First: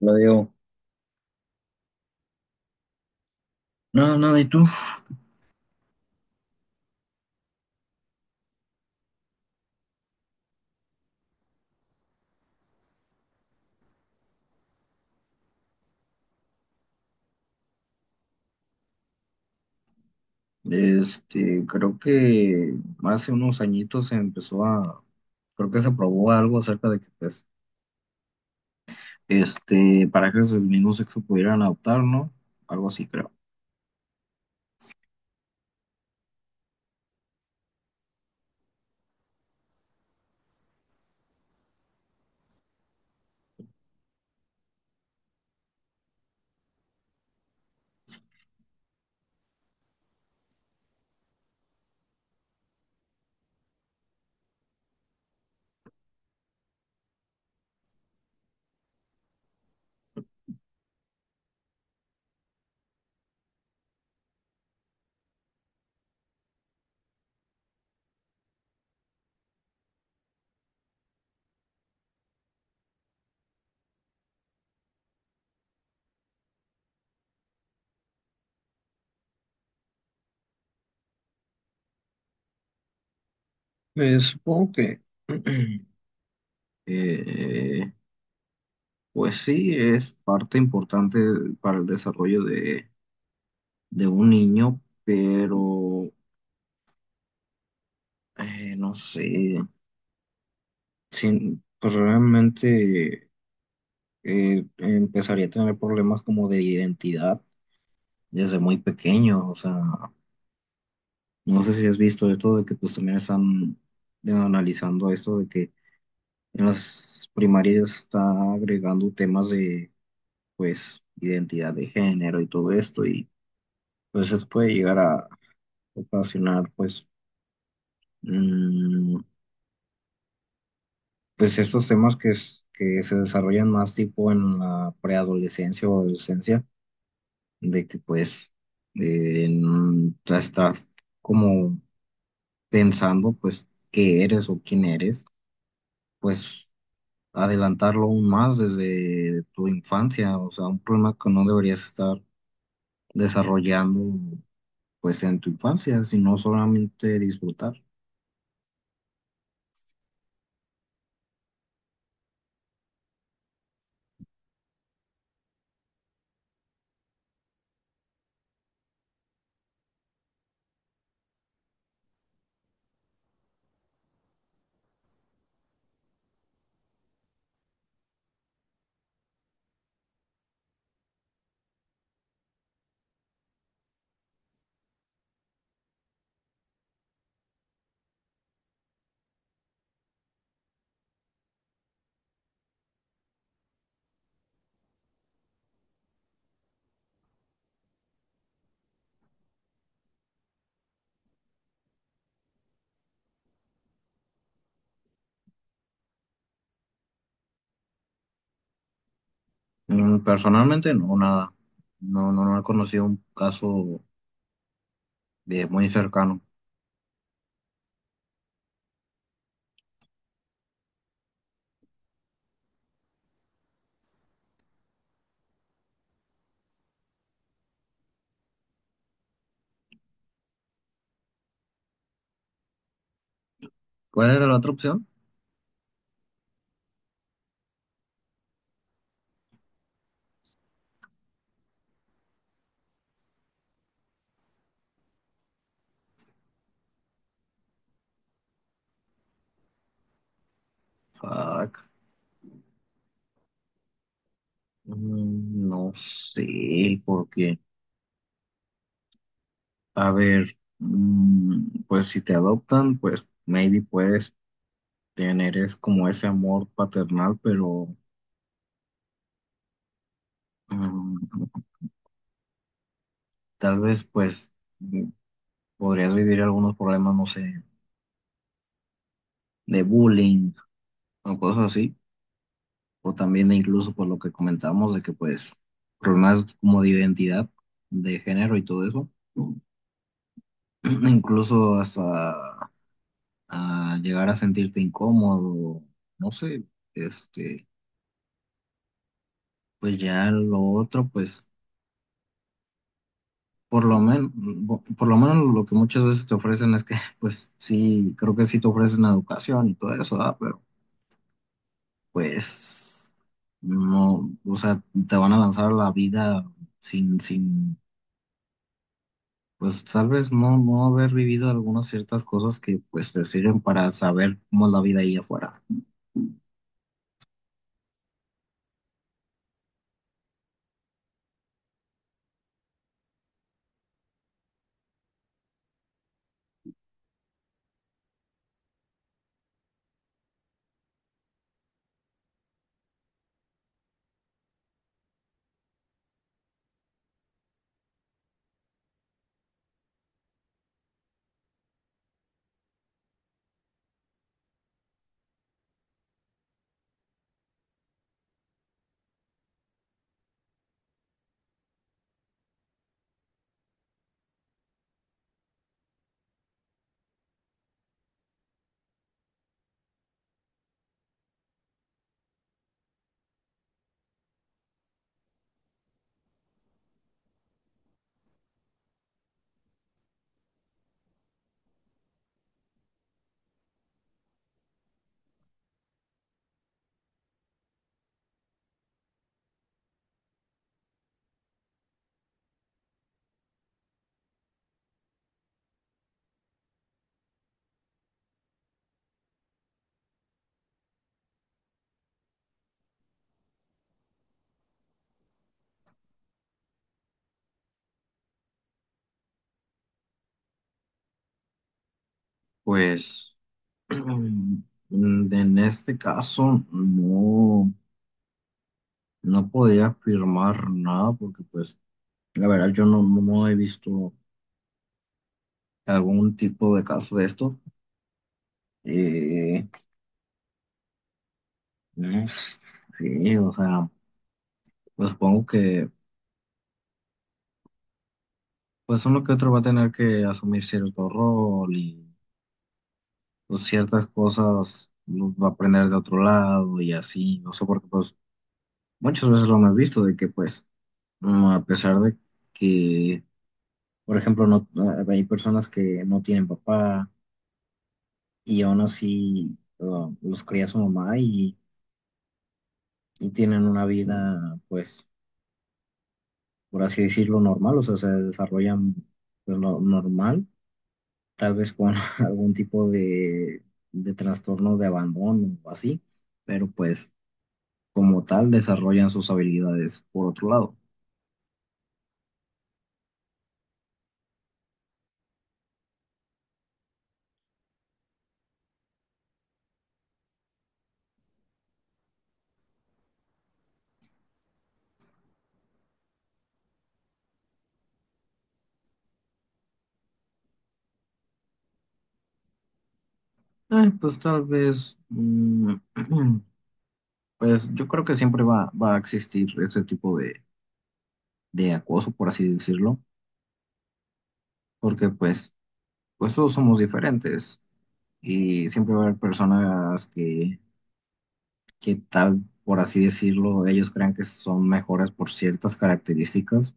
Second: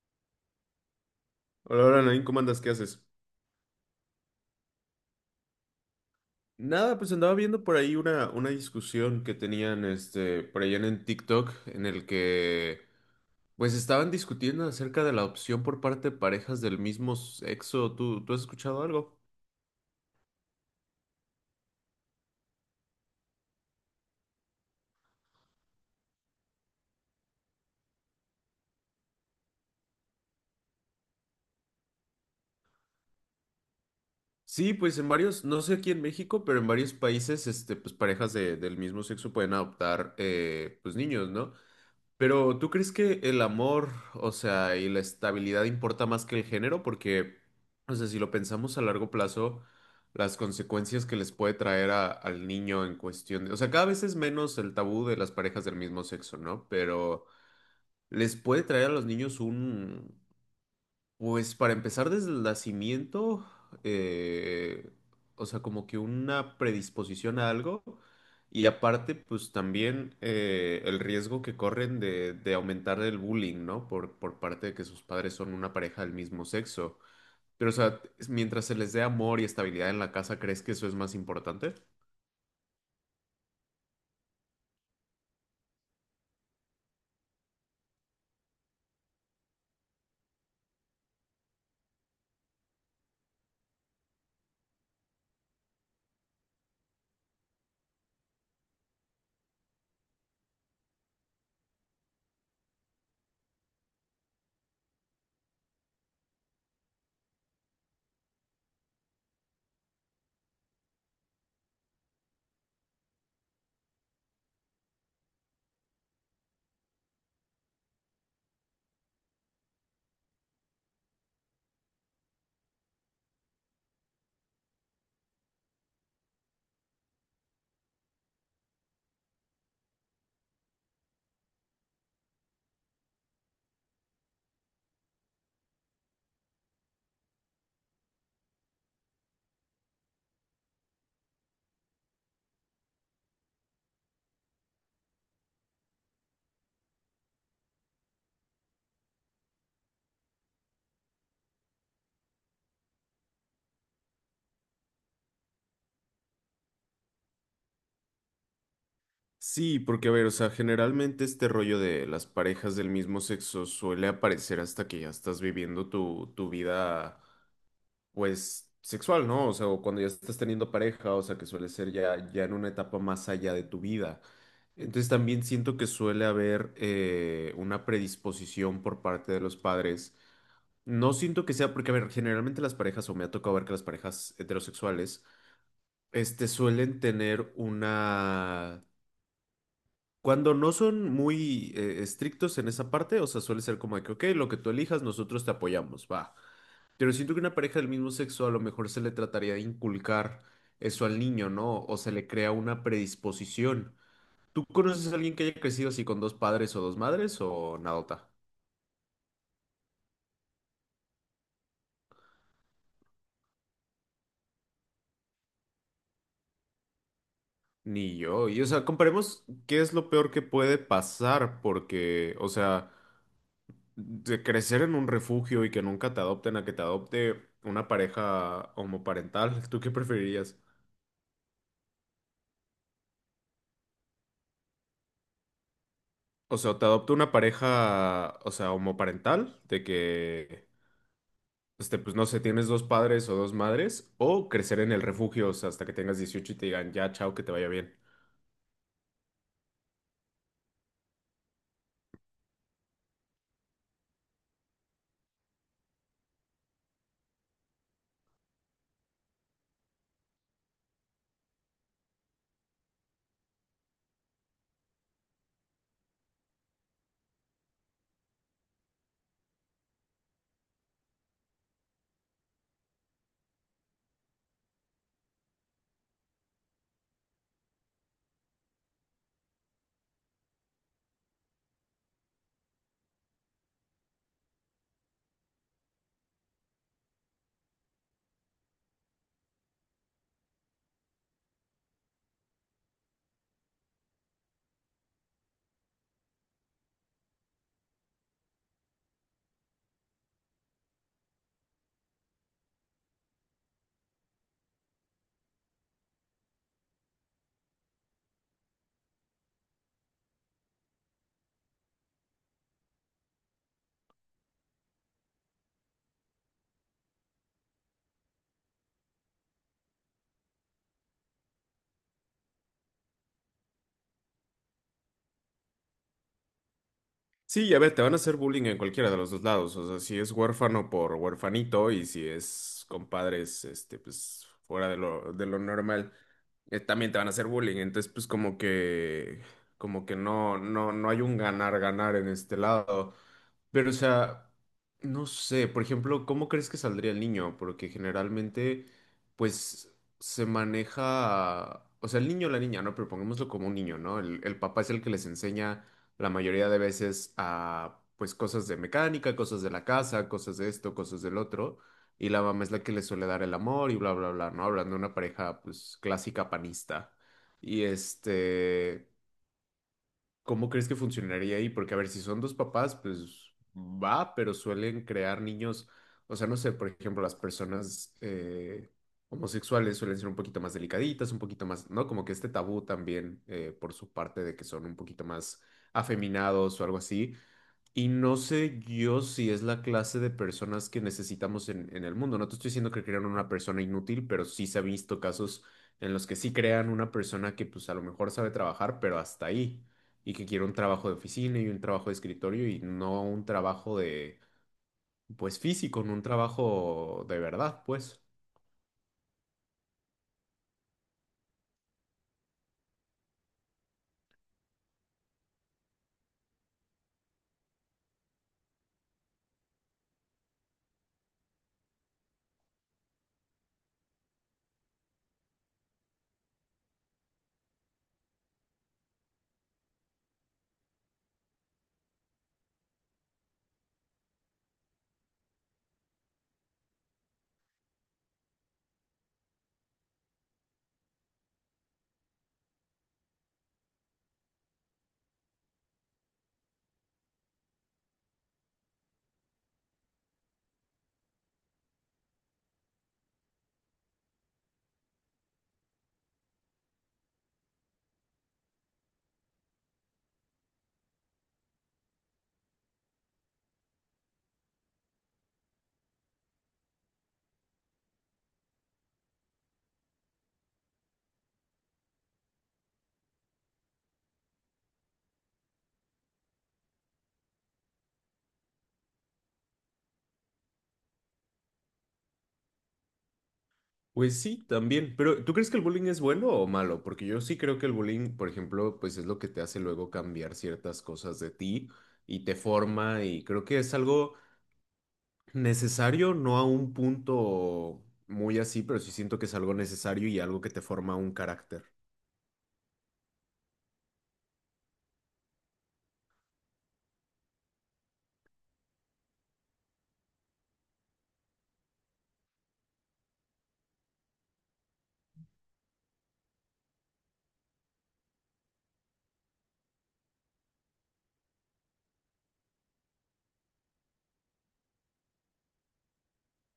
Lo digo. Hola, hola, Nain, ¿cómo andas? ¿Qué haces? No, nada, ¿y tú? Nada, pues andaba viendo por ahí una discusión que tenían por allá en el TikTok, en el que pues estaban discutiendo acerca de la opción por parte de parejas del mismo sexo. ¿Tú has escuchado algo? Creo que hace unos añitos se empezó a, creo que se aprobó algo acerca de que, pues, parejas del mismo sexo pudieran adoptar, ¿no? Algo así, creo. Sí, pues en varios, no sé aquí en México, pero en varios países, este, pues del mismo sexo pueden adoptar pues niños, ¿no? Pero ¿tú crees que el amor, o sea, y la estabilidad importa más que el género? Porque, o sea, si lo pensamos a largo plazo, las consecuencias que les puede traer al niño en cuestión de, o sea, cada vez es menos el tabú de las parejas del mismo sexo, ¿no? Pero les puede traer a los niños un, pues para empezar desde el nacimiento, eh, o sea, como que una predisposición a algo y aparte, pues también el riesgo que corren de aumentar el bullying, ¿no? Por parte de que sus padres son una pareja del mismo sexo. Pero, o sea, mientras se les dé amor y estabilidad en la casa, ¿crees que eso es más importante? Supongo que, eh, pues sí, es parte importante para el desarrollo de un niño, pero, no sé, sin, pues realmente... empezaría a tener problemas como de identidad desde muy pequeño. O sea, no sé si has visto esto de que pues también están analizando esto de que en las primarias está agregando temas de pues identidad de género y todo esto y pues eso puede llegar a ocasionar mm, pues estos temas que, que se desarrollan más tipo en la preadolescencia o adolescencia de que pues ya estás como pensando pues qué eres o quién eres, pues adelantarlo aún más desde tu infancia, o sea, un problema que no deberías estar desarrollando pues en tu infancia, sino solamente disfrutar. Sí, porque a ver, o sea, generalmente este rollo de las parejas del mismo sexo suele aparecer hasta que ya estás viviendo tu vida pues, sexual, ¿no? O sea, o cuando ya estás teniendo pareja, o sea, que suele ser ya, ya en una etapa más allá de tu vida. Entonces también siento que suele haber una predisposición por parte de los padres. No siento que sea porque, a ver, generalmente las parejas, o me ha tocado ver que las parejas heterosexuales, este, suelen tener una... Cuando no son muy estrictos en esa parte, o sea, suele ser como de que, ok, lo que tú elijas, nosotros te apoyamos, va. Pero siento que una pareja del mismo sexo a lo mejor se le trataría de inculcar eso al niño, ¿no? O se le crea una predisposición. ¿Tú conoces a alguien que haya crecido así con dos padres o dos madres o nadota? Mm, personalmente no, nada, no he conocido un caso de muy cercano. Ni yo. Y o sea, comparemos qué es lo peor que puede pasar, porque, o sea, de crecer en un refugio y que nunca te adopten a que te adopte una pareja homoparental, ¿tú qué preferirías? ¿Cuál era la otra opción? O sea, te adopta una pareja, o sea, homoparental, de que pues no sé, tienes dos padres o dos madres, o crecer en el refugio, o sea, hasta que tengas 18 y te digan, ya, chao, que te vaya bien. Fuck. Mm, no sé, porque a ver, mm, pues si te adoptan, pues maybe puedes tener es como ese amor paternal, pero mm, tal vez pues mm, podrías vivir algunos problemas, no sé, de bullying o cosas así, o también incluso por lo que comentábamos de que pues problemas como de identidad, de género y todo eso, incluso hasta a llegar a sentirte incómodo, no sé, este, pues ya lo otro, pues por lo menos, por lo menos lo que muchas veces te ofrecen es que, pues sí, creo que sí te ofrecen educación y todo eso, ah. Pero pues no, o sea, te van a lanzar a la vida sin, pues tal vez no haber vivido algunas ciertas cosas que pues te sirven para saber cómo es la vida ahí afuera. Sí, ya ver, te van a hacer bullying en cualquiera de los dos lados. O sea, si es huérfano por huérfanito y si es compadres, este, pues fuera de lo normal, también te van a hacer bullying. Entonces, pues como que no, no, no hay un ganar, ganar en este lado. Pero, o sea, no sé, por ejemplo, ¿cómo crees que saldría el niño? Porque generalmente, pues, se maneja, o sea, el niño o la niña, ¿no? Pero pongámoslo como un niño, ¿no? El papá es el que les enseña la mayoría de veces a pues cosas de mecánica, cosas de la casa, cosas de esto, cosas del otro, y la mamá es la que le suele dar el amor y bla, bla, bla, ¿no? Hablando de una pareja pues clásica panista. Y este... ¿Cómo crees que funcionaría ahí? Porque, a ver, si son dos papás, pues va, pero suelen crear niños, o sea, no sé, por ejemplo, las personas homosexuales suelen ser un poquito más delicaditas, un poquito más, ¿no? Como que este tabú también por su parte de que son un poquito más afeminados o algo así. Y no sé yo si es la clase de personas que necesitamos en el mundo. No te estoy diciendo que crean una persona inútil, pero sí se ha visto casos en los que sí crean una persona que pues a lo mejor sabe trabajar, pero hasta ahí. Y que quiere un trabajo de oficina y un trabajo de escritorio y no un trabajo de, pues físico, no un trabajo de verdad, pues. Pues en este caso no, no podría afirmar nada porque pues la verdad yo no, no he visto algún tipo de caso de esto. Eh, no sé, o sea, pues supongo que pues uno que otro va a tener que asumir cierto rol y pues, ciertas cosas los va a aprender de otro lado y así, no sé, porque pues muchas veces lo hemos visto de que a pesar de que, por ejemplo, no, ah, hay personas que no tienen papá y aún así los cría su mamá y tienen una vida pues por así decirlo, normal, o sea, se desarrollan pues, normal, tal vez con algún tipo de trastorno de abandono o así, pero pues como tal desarrollan sus habilidades por otro lado. Pues sí, también. Pero, ¿tú crees que el bullying es bueno o malo? Porque yo sí creo que el bullying, por ejemplo, pues es lo que te hace luego cambiar ciertas cosas de ti y te forma y creo que es algo necesario, no a un punto muy así, pero sí siento que es algo necesario y algo que te forma un carácter. Pues tal vez, mm, pues yo creo que siempre va a existir ese tipo de acoso, por así decirlo, porque pues, pues todos somos diferentes y siempre va a haber personas que tal, por así decirlo, ellos crean que son mejores por ciertas características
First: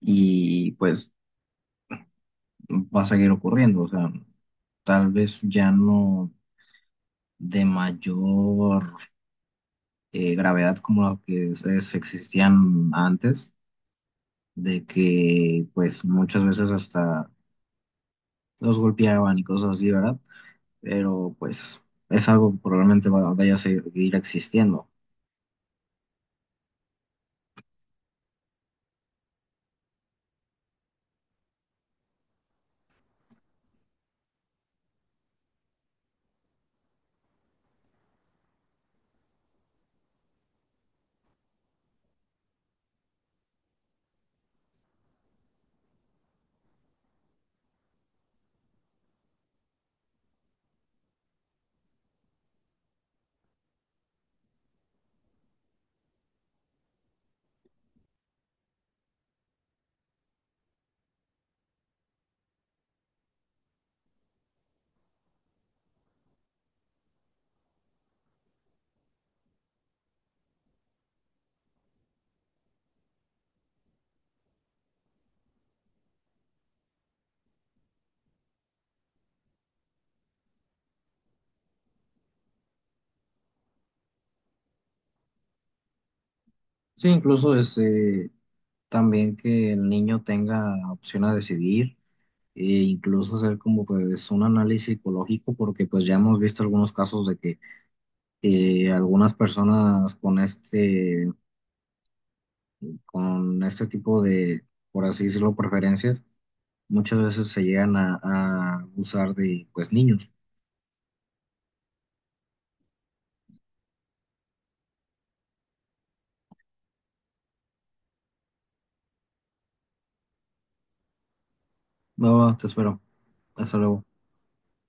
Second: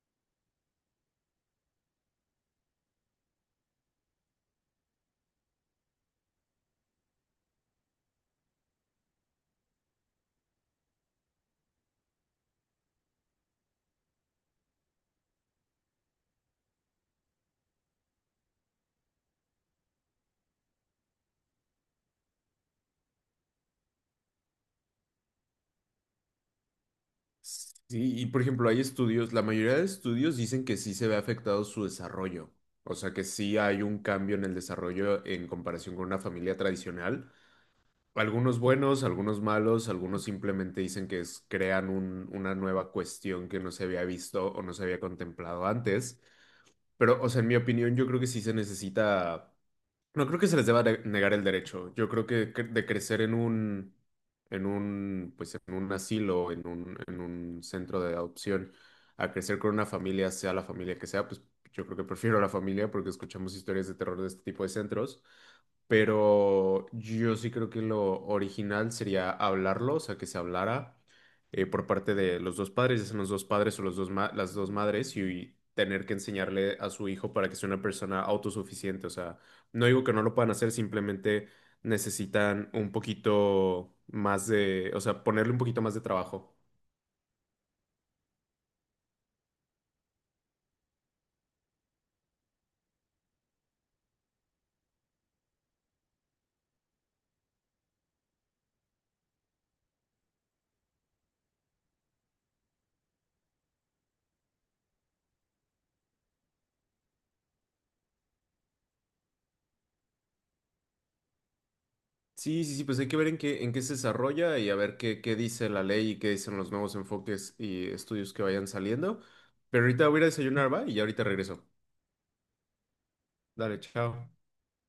y pues va a seguir ocurriendo, o sea, tal vez ya no de mayor gravedad como la que existían antes, de que pues muchas veces hasta los golpeaban y cosas así, ¿verdad? Pero pues es algo que probablemente vaya a seguir existiendo. Sí, y por ejemplo, hay estudios, la mayoría de estudios dicen que sí se ve afectado su desarrollo. O sea que sí hay un cambio en el desarrollo en comparación con una familia tradicional. Algunos buenos, algunos malos, algunos simplemente dicen que crean una nueva cuestión que no se había visto o no se había contemplado antes. Pero, o sea, en mi opinión, yo creo que sí se necesita. No creo que se les negar el derecho. Yo creo que de crecer en un, pues en un asilo, en un centro de adopción, a crecer con una familia, sea la familia que sea, pues yo creo que prefiero la familia porque escuchamos historias de terror de este tipo de centros. Pero yo sí creo que lo original sería hablarlo, o sea, que se hablara por parte de los dos padres, ya sean los dos padres o los dos las dos madres, y, tener que enseñarle a su hijo para que sea una persona autosuficiente, o sea no digo que no lo puedan hacer, simplemente necesitan un poquito más de, o sea, ponerle un poquito más de trabajo. Sí, incluso también que el niño tenga opción a decidir e incluso hacer como pues un análisis psicológico porque pues ya hemos visto algunos casos de que algunas personas con este tipo de por así decirlo preferencias muchas veces se llegan a abusar de pues niños. Sí, sí, sí, pues hay que ver en qué se desarrolla y a ver qué, qué dice la ley y qué dicen los nuevos enfoques y estudios que vayan saliendo. Pero ahorita voy a ir a desayunar, va, y ya ahorita regreso. No, te espero. Dale, Hasta luego. chao.